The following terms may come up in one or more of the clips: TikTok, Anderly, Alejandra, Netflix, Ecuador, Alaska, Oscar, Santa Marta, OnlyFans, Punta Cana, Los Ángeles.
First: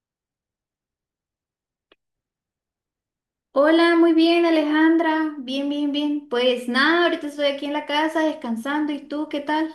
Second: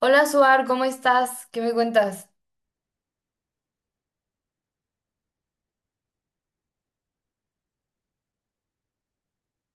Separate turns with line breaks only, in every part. Hola Suar, ¿cómo estás? ¿Qué me cuentas?
Hola, muy bien, Alejandra. Bien. Pues nada, ahorita estoy aquí en la casa descansando. ¿Y tú qué tal?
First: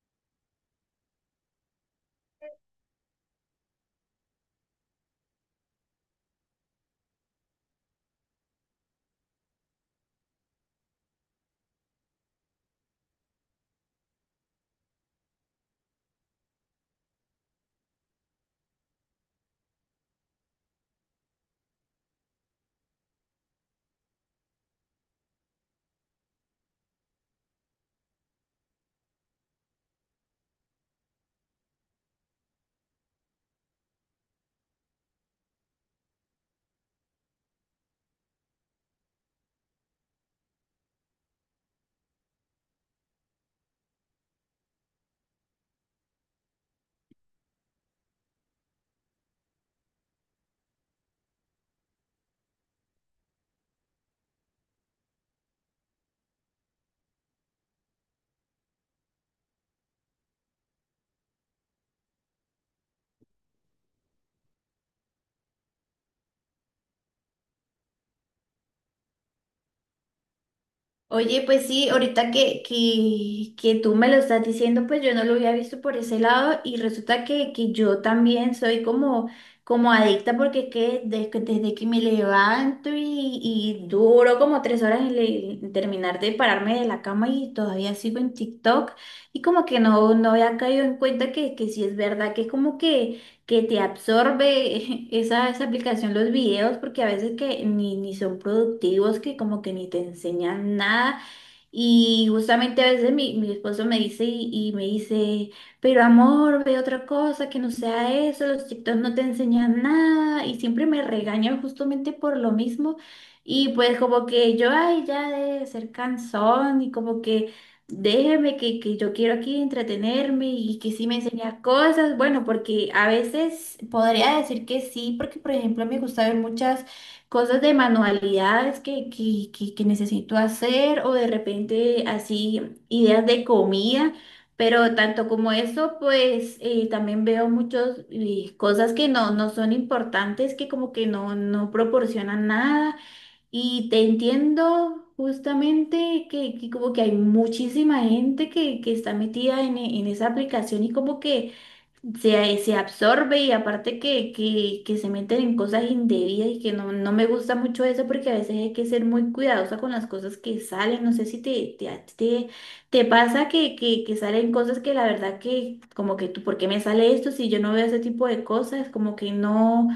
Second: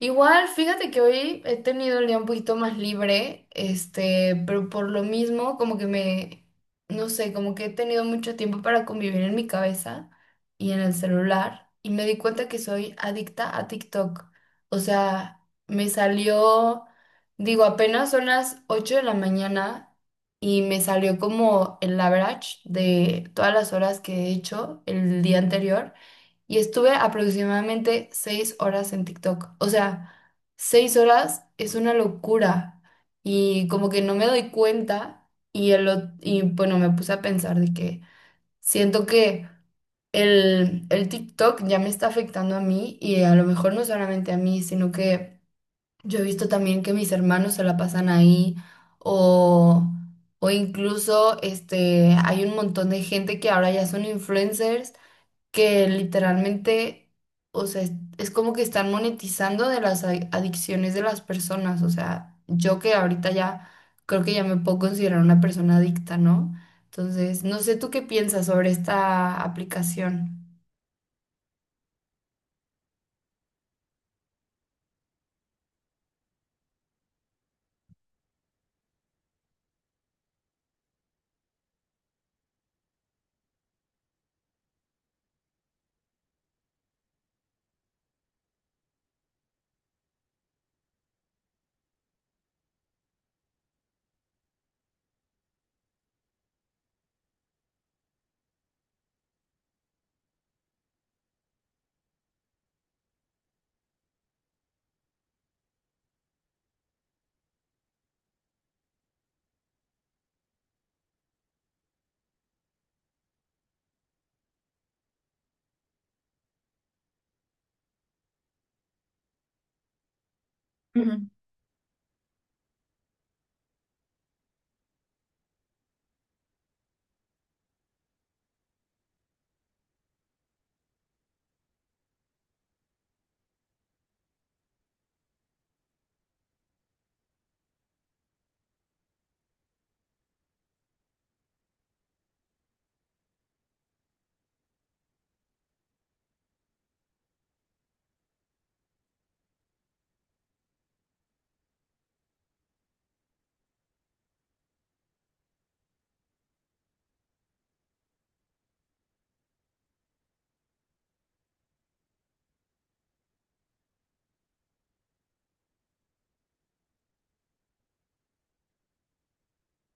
Igual, fíjate que hoy he tenido el día un poquito más libre, pero por lo mismo, no sé, como que he tenido mucho tiempo para convivir en mi cabeza y en el celular, y me di cuenta que soy adicta a TikTok. O sea, me salió, digo, apenas son las 8 de la mañana y me salió como el average de todas las horas que he hecho el día anterior. Y estuve aproximadamente 6 horas en TikTok. O sea, 6 horas es una locura y como que no me doy cuenta y bueno, me puse a pensar de que siento que el TikTok ya me está afectando a mí y a lo mejor no solamente a mí, sino que yo he visto también que mis hermanos se la pasan ahí o... o incluso hay un montón de gente que ahora ya son influencers que literalmente, o sea, es como que están monetizando de las adicciones de las personas. O sea, yo que ahorita ya creo que ya me puedo considerar una persona adicta, ¿no? Entonces, no sé tú qué piensas sobre esta aplicación.
Oye, pues sí, ahorita que tú me lo estás diciendo, pues yo no lo había visto por ese lado y resulta que yo también soy como, como adicta porque es que desde que me levanto y duro como tres horas en, en terminar de pararme de la cama y todavía sigo en TikTok y como que no había caído en cuenta que sí es verdad que es como que te absorbe esa aplicación, los videos, porque a veces que ni son productivos, que como que ni te enseñan nada. Y justamente a veces mi esposo me dice y me dice, pero amor, ve otra cosa que no sea eso, los TikTok no te enseñan nada y siempre me regañan justamente por lo mismo. Y pues como que yo, ay, ya de ser cansón y como que déjeme que yo quiero aquí entretenerme y que sí
Ujú.
me enseña cosas, bueno, porque a veces podría decir que sí, porque por ejemplo me gusta ver muchas cosas de manualidades que necesito hacer o de repente así ideas de comida, pero tanto como eso, pues también veo muchas cosas que no, no son importantes, que como que no, no proporcionan nada y te entiendo. Justamente que como que hay muchísima gente que está metida en esa aplicación y como que se absorbe y aparte que se meten en cosas indebidas y que no, no me gusta mucho eso porque a veces hay que ser muy cuidadosa con las cosas que salen. No sé si te, te, a ti te, te pasa que salen cosas que la verdad que como que tú, ¿por qué me sale esto si yo no veo ese tipo de cosas? Como que no,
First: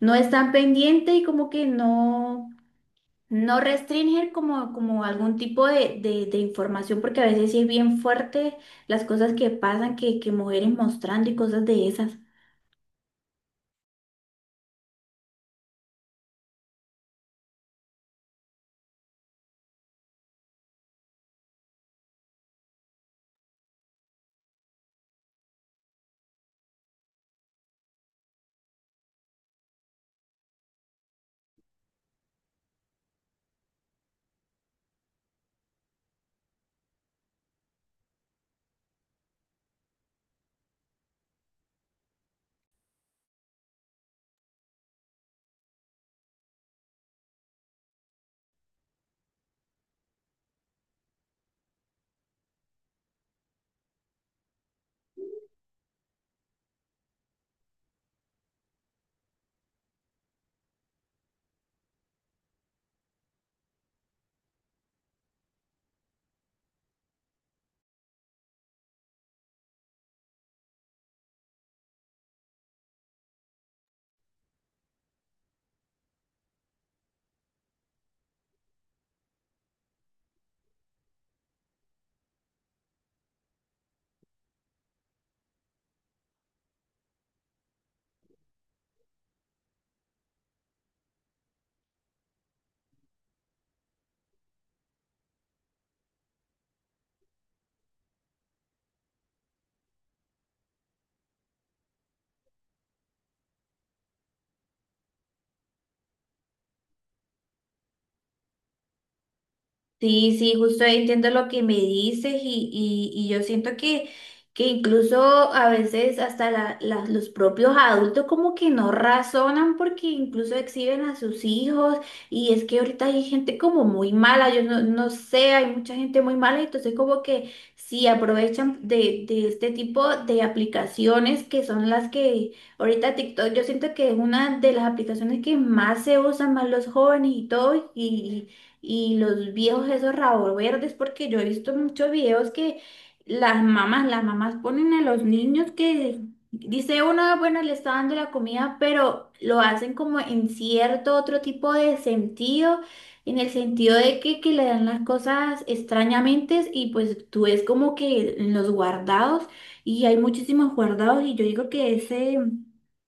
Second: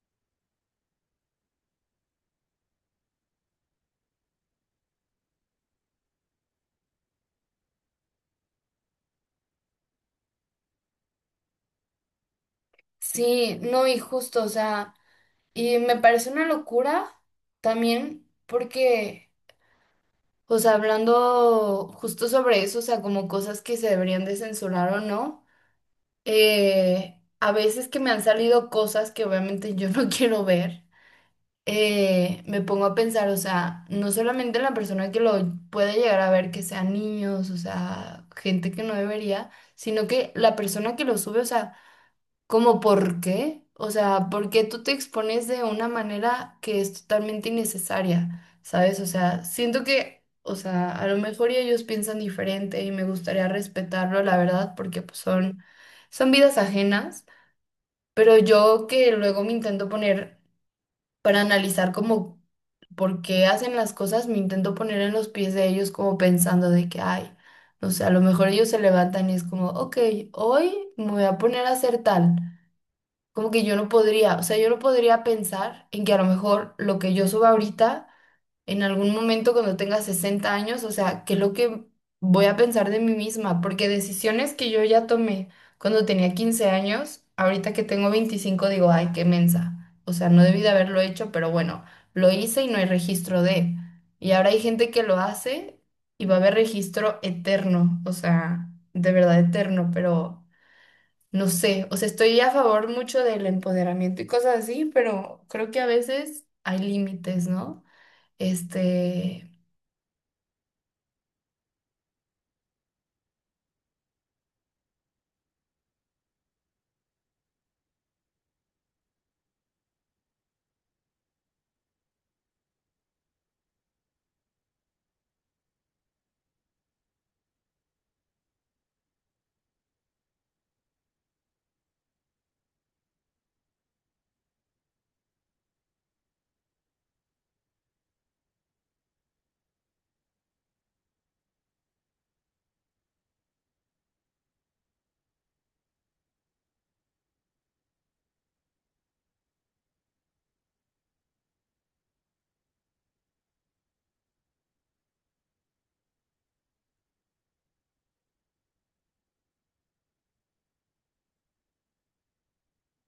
no están pendientes y como que no. No restringir como, como algún tipo de, de información, porque a veces sí es bien fuerte las cosas que pasan, que mujeres mostrando y cosas de esas.
Sí, no, y justo, o sea, y me parece una locura también porque, o sea, hablando justo sobre eso, o sea, como cosas que se deberían de censurar o no. A veces que me han salido cosas que obviamente yo no quiero ver, me pongo a pensar, o sea, no solamente en la persona que lo puede llegar a ver, que sean niños, o sea, gente que no debería, sino que la persona que lo sube, o sea... ¿Cómo por qué? O sea, porque tú te expones de una manera que es totalmente innecesaria, ¿sabes? O sea, siento que, o sea, a lo mejor y ellos piensan diferente y me gustaría respetarlo, la verdad, porque pues son vidas ajenas, pero yo que luego me intento poner para analizar como por qué hacen las cosas, me intento poner en los pies de ellos como pensando de que, ay, no sé, a lo mejor ellos se levantan y es como, ok, hoy me voy a poner a hacer tal, como que yo no podría, o sea, yo no podría pensar en que a lo mejor lo que yo suba ahorita, en algún momento cuando tenga 60 años, o sea, qué es lo que voy a pensar de mí misma, porque decisiones que yo ya tomé cuando tenía 15 años, ahorita que tengo 25 digo, ay, qué mensa, o sea, no debí de haberlo hecho, pero bueno, lo hice y no hay registro de. Y ahora hay gente que lo hace y va a haber registro eterno, o sea, de verdad eterno, pero... No sé, o sea, estoy a favor mucho del empoderamiento y cosas así, pero creo que a veces hay límites, ¿no? Este,
Sí, sí, justo ahí entiendo lo que me dices y yo siento que incluso a veces hasta los propios adultos como que no razonan porque incluso exhiben a sus hijos y es que ahorita hay gente como muy mala, yo no, no sé, hay mucha gente muy mala, entonces como que sí aprovechan de este tipo de aplicaciones que son las que ahorita TikTok yo siento que es una de las aplicaciones que más se usan más los jóvenes y todo y los viejos esos rabos verdes, porque yo he visto muchos videos que las mamás ponen a los niños que dice uno, bueno, le está dando la comida, pero lo hacen como en cierto otro tipo de sentido, en el sentido de que le dan las cosas extrañamente y pues tú es como que en los guardados y hay muchísimos guardados y yo digo que ese...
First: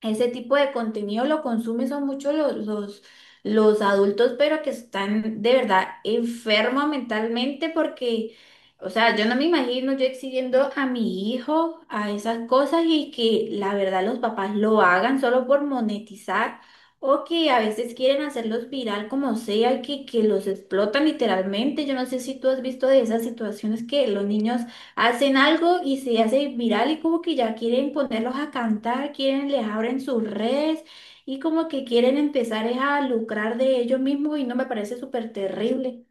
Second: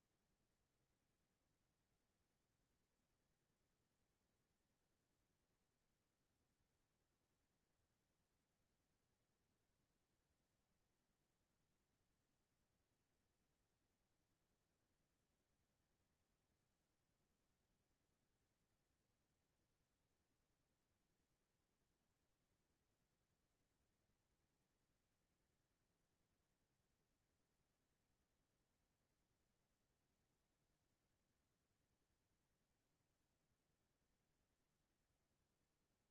Ese tipo de contenido lo consumen son muchos los adultos, pero que están de verdad enfermos mentalmente porque, o sea, yo no me imagino yo exigiendo a mi hijo a esas cosas y que la verdad los papás lo hagan solo por monetizar o que a veces quieren hacerlos viral como sea y que los explotan literalmente. Yo no sé si tú has visto de esas situaciones que los niños hacen algo y se hace viral y como que ya quieren ponerlos a cantar, quieren, les abren sus redes y como que quieren empezar es a lucrar de ellos mismos y no me parece súper terrible.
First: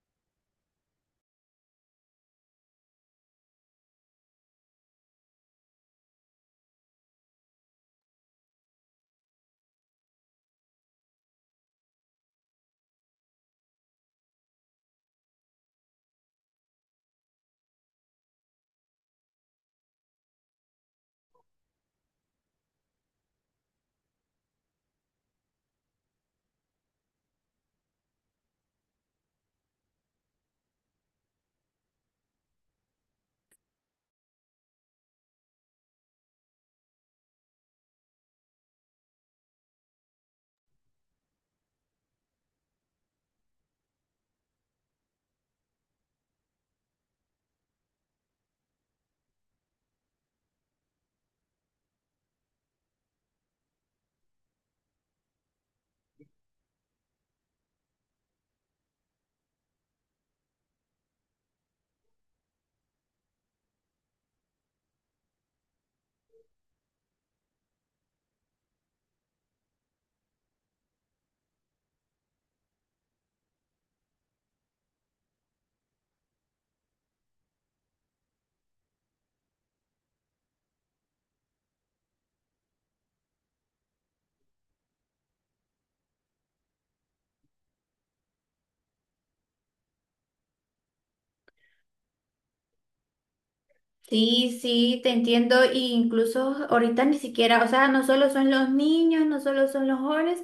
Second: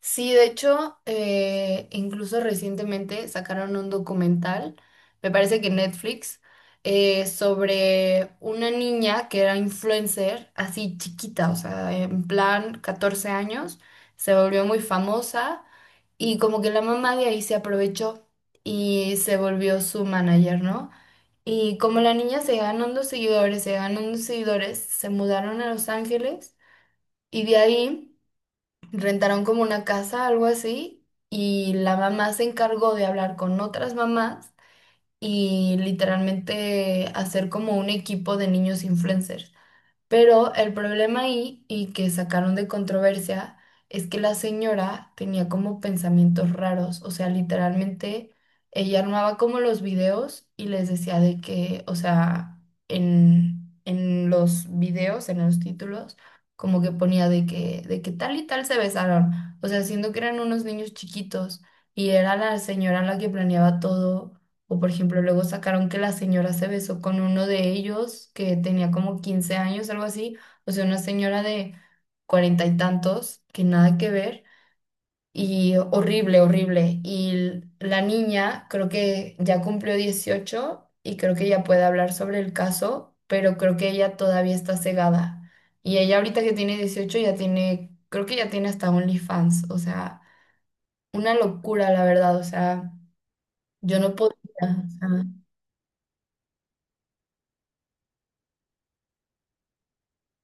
Sí, de hecho, incluso recientemente sacaron un documental, me parece que Netflix, sobre una niña que era influencer, así chiquita, o sea, en plan 14 años, se volvió muy famosa y como que la mamá de ahí se aprovechó y se volvió su manager, ¿no? Y como la niña se ganó unos seguidores, se mudaron a Los Ángeles y de ahí rentaron como una casa, algo así, y la mamá se encargó de hablar con otras mamás y literalmente hacer como un equipo de niños influencers. Pero el problema ahí, y que sacaron de controversia, es que la señora tenía como pensamientos raros, o sea, literalmente ella armaba como los videos y les decía de que, o sea, en los videos, en los títulos, como que ponía de que tal y tal se besaron, o sea, siendo que eran unos niños chiquitos y era la señora la que planeaba todo, o por ejemplo, luego sacaron que la señora se besó con uno de ellos que tenía como 15 años, algo así. O sea, una señora de cuarenta y tantos, que nada que ver. Y horrible, horrible. Y la niña creo que ya cumplió 18 y creo que ya puede hablar sobre el caso, pero creo que ella todavía está cegada. Y ella ahorita que tiene 18 ya tiene, creo que ya tiene hasta OnlyFans. O sea, una locura, la verdad. O sea, yo no podía.
Sí, sí, te entiendo. E incluso ahorita ni siquiera, o sea, no solo son los niños, no solo son los jóvenes,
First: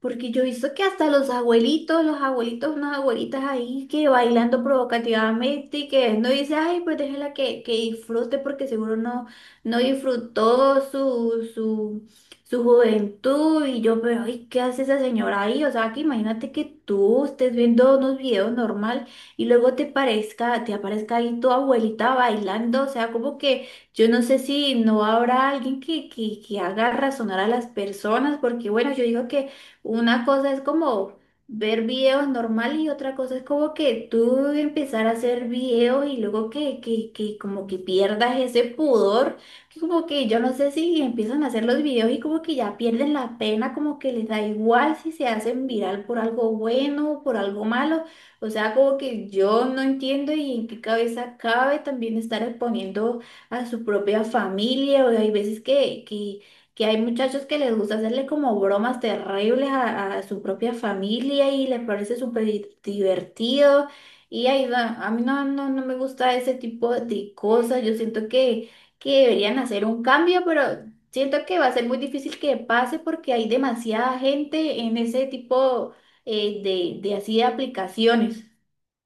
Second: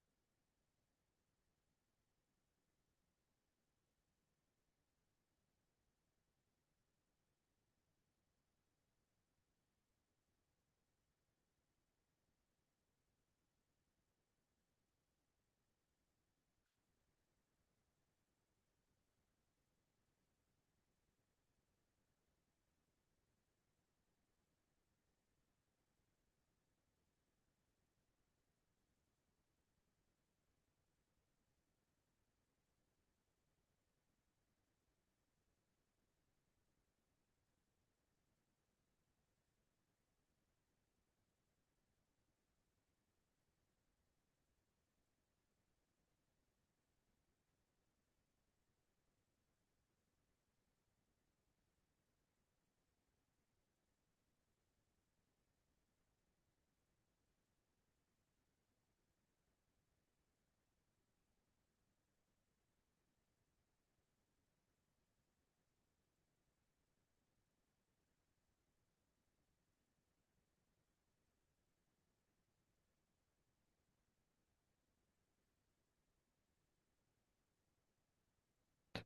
porque yo he visto que hasta los abuelitos, unas abuelitas ahí que bailando provocativamente y que no dice, ay, pues déjela que disfrute porque seguro no, no disfrutó su, su, su juventud. Y yo, pero, ay, ¿qué hace esa señora ahí? O sea, que imagínate que tú estés viendo unos videos normal y luego te parezca, te aparezca ahí tu abuelita bailando, o sea, como que yo no sé si no habrá alguien que haga razonar a las personas, porque bueno, yo digo que una cosa es como ver videos normal y otra cosa es como que tú empezar a hacer videos y luego que como que pierdas ese pudor, que como que yo no sé si empiezan a hacer los videos y como que ya pierden la pena, como que les da igual si se hacen viral por algo bueno o por algo malo. O sea, como que yo no entiendo y en qué cabeza cabe también estar exponiendo a su propia familia. O hay veces que hay muchachos que les gusta hacerle como bromas terribles a su propia familia y les parece súper divertido. Y ahí va, a mí no, no, no me gusta ese tipo de cosas. Yo siento que deberían hacer un cambio, pero siento que va a ser muy difícil que pase porque hay demasiada gente en ese tipo eh, de así de aplicaciones.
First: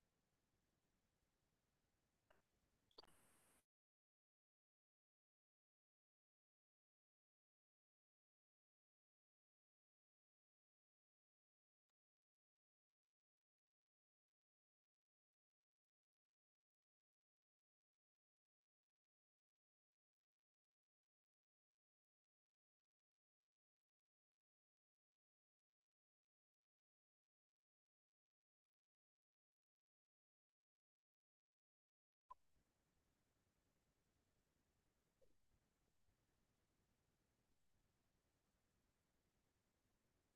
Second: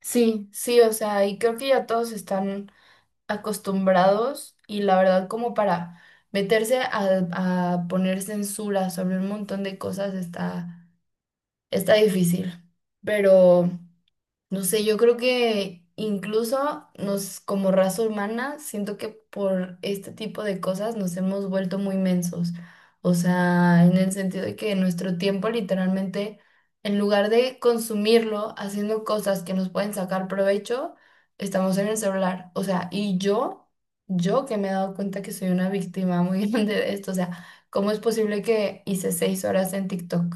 Sí, sí, o sea, y creo que ya todos están acostumbrados y la verdad como para meterse a poner censura sobre un montón de cosas está difícil. Pero, no sé, yo creo que incluso como raza humana, siento que por este tipo de cosas nos hemos vuelto muy mensos. O sea, en el sentido de que nuestro tiempo literalmente, en lugar de consumirlo haciendo cosas que nos pueden sacar provecho, estamos en el celular. O sea, y yo que me he dado cuenta que soy una víctima muy grande de esto. O sea, ¿cómo es posible que hice 6 horas en TikTok?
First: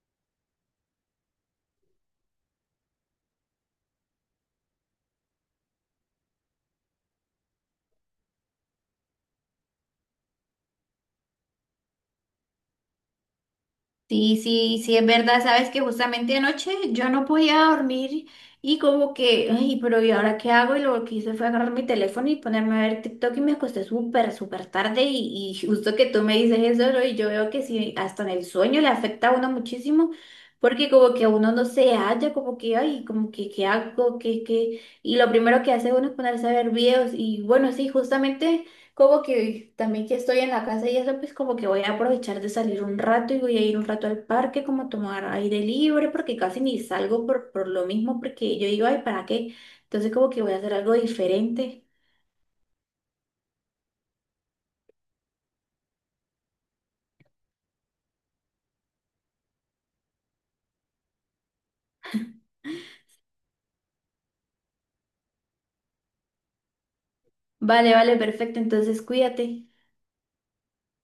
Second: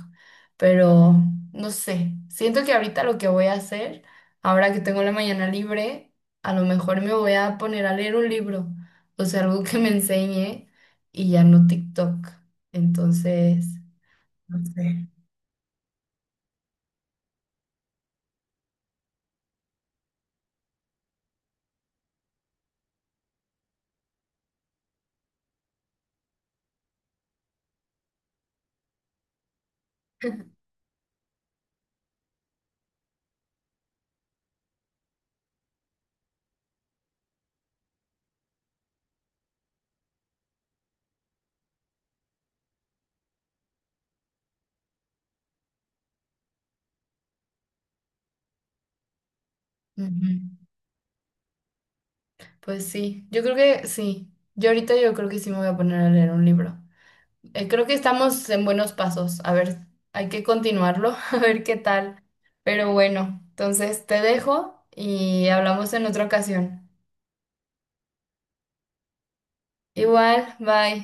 Pero no sé, siento que ahorita lo que voy a hacer, ahora que tengo la mañana libre, a lo mejor me voy a poner a leer un libro, o sea, algo que me enseñe y ya no TikTok. Entonces,
Sí,
no
sí, sí, es
sé.
verdad. Sabes que justamente anoche yo no podía dormir y como que, ay, pero ¿y ahora qué hago? Y lo que hice fue agarrar mi teléfono y ponerme a ver TikTok y me acosté súper tarde y justo que tú me dices eso, ¿no? Y yo veo que sí, hasta en el sueño le afecta a uno muchísimo. Porque como que uno no se halla, como que, ay, como que, ¿qué hago? ¿Qué, qué? Y lo primero que hace uno es ponerse a ver videos. Y bueno, sí, justamente como que también que estoy en la casa y eso, pues como que voy a aprovechar de salir un rato y voy a ir un rato al parque, como a tomar aire libre, porque casi ni salgo por lo mismo, porque yo digo, ay, ¿para qué? Entonces como que voy a
Ujú.
hacer algo diferente.
Pues sí, yo creo que sí. Yo ahorita yo creo que sí me voy a poner a leer un libro. Creo que estamos en buenos pasos. A ver, hay que continuarlo, a ver qué tal. Pero bueno, entonces te dejo y hablamos en otra ocasión.
Vale, vale, perfecto, entonces cuídate.
Igual, bye.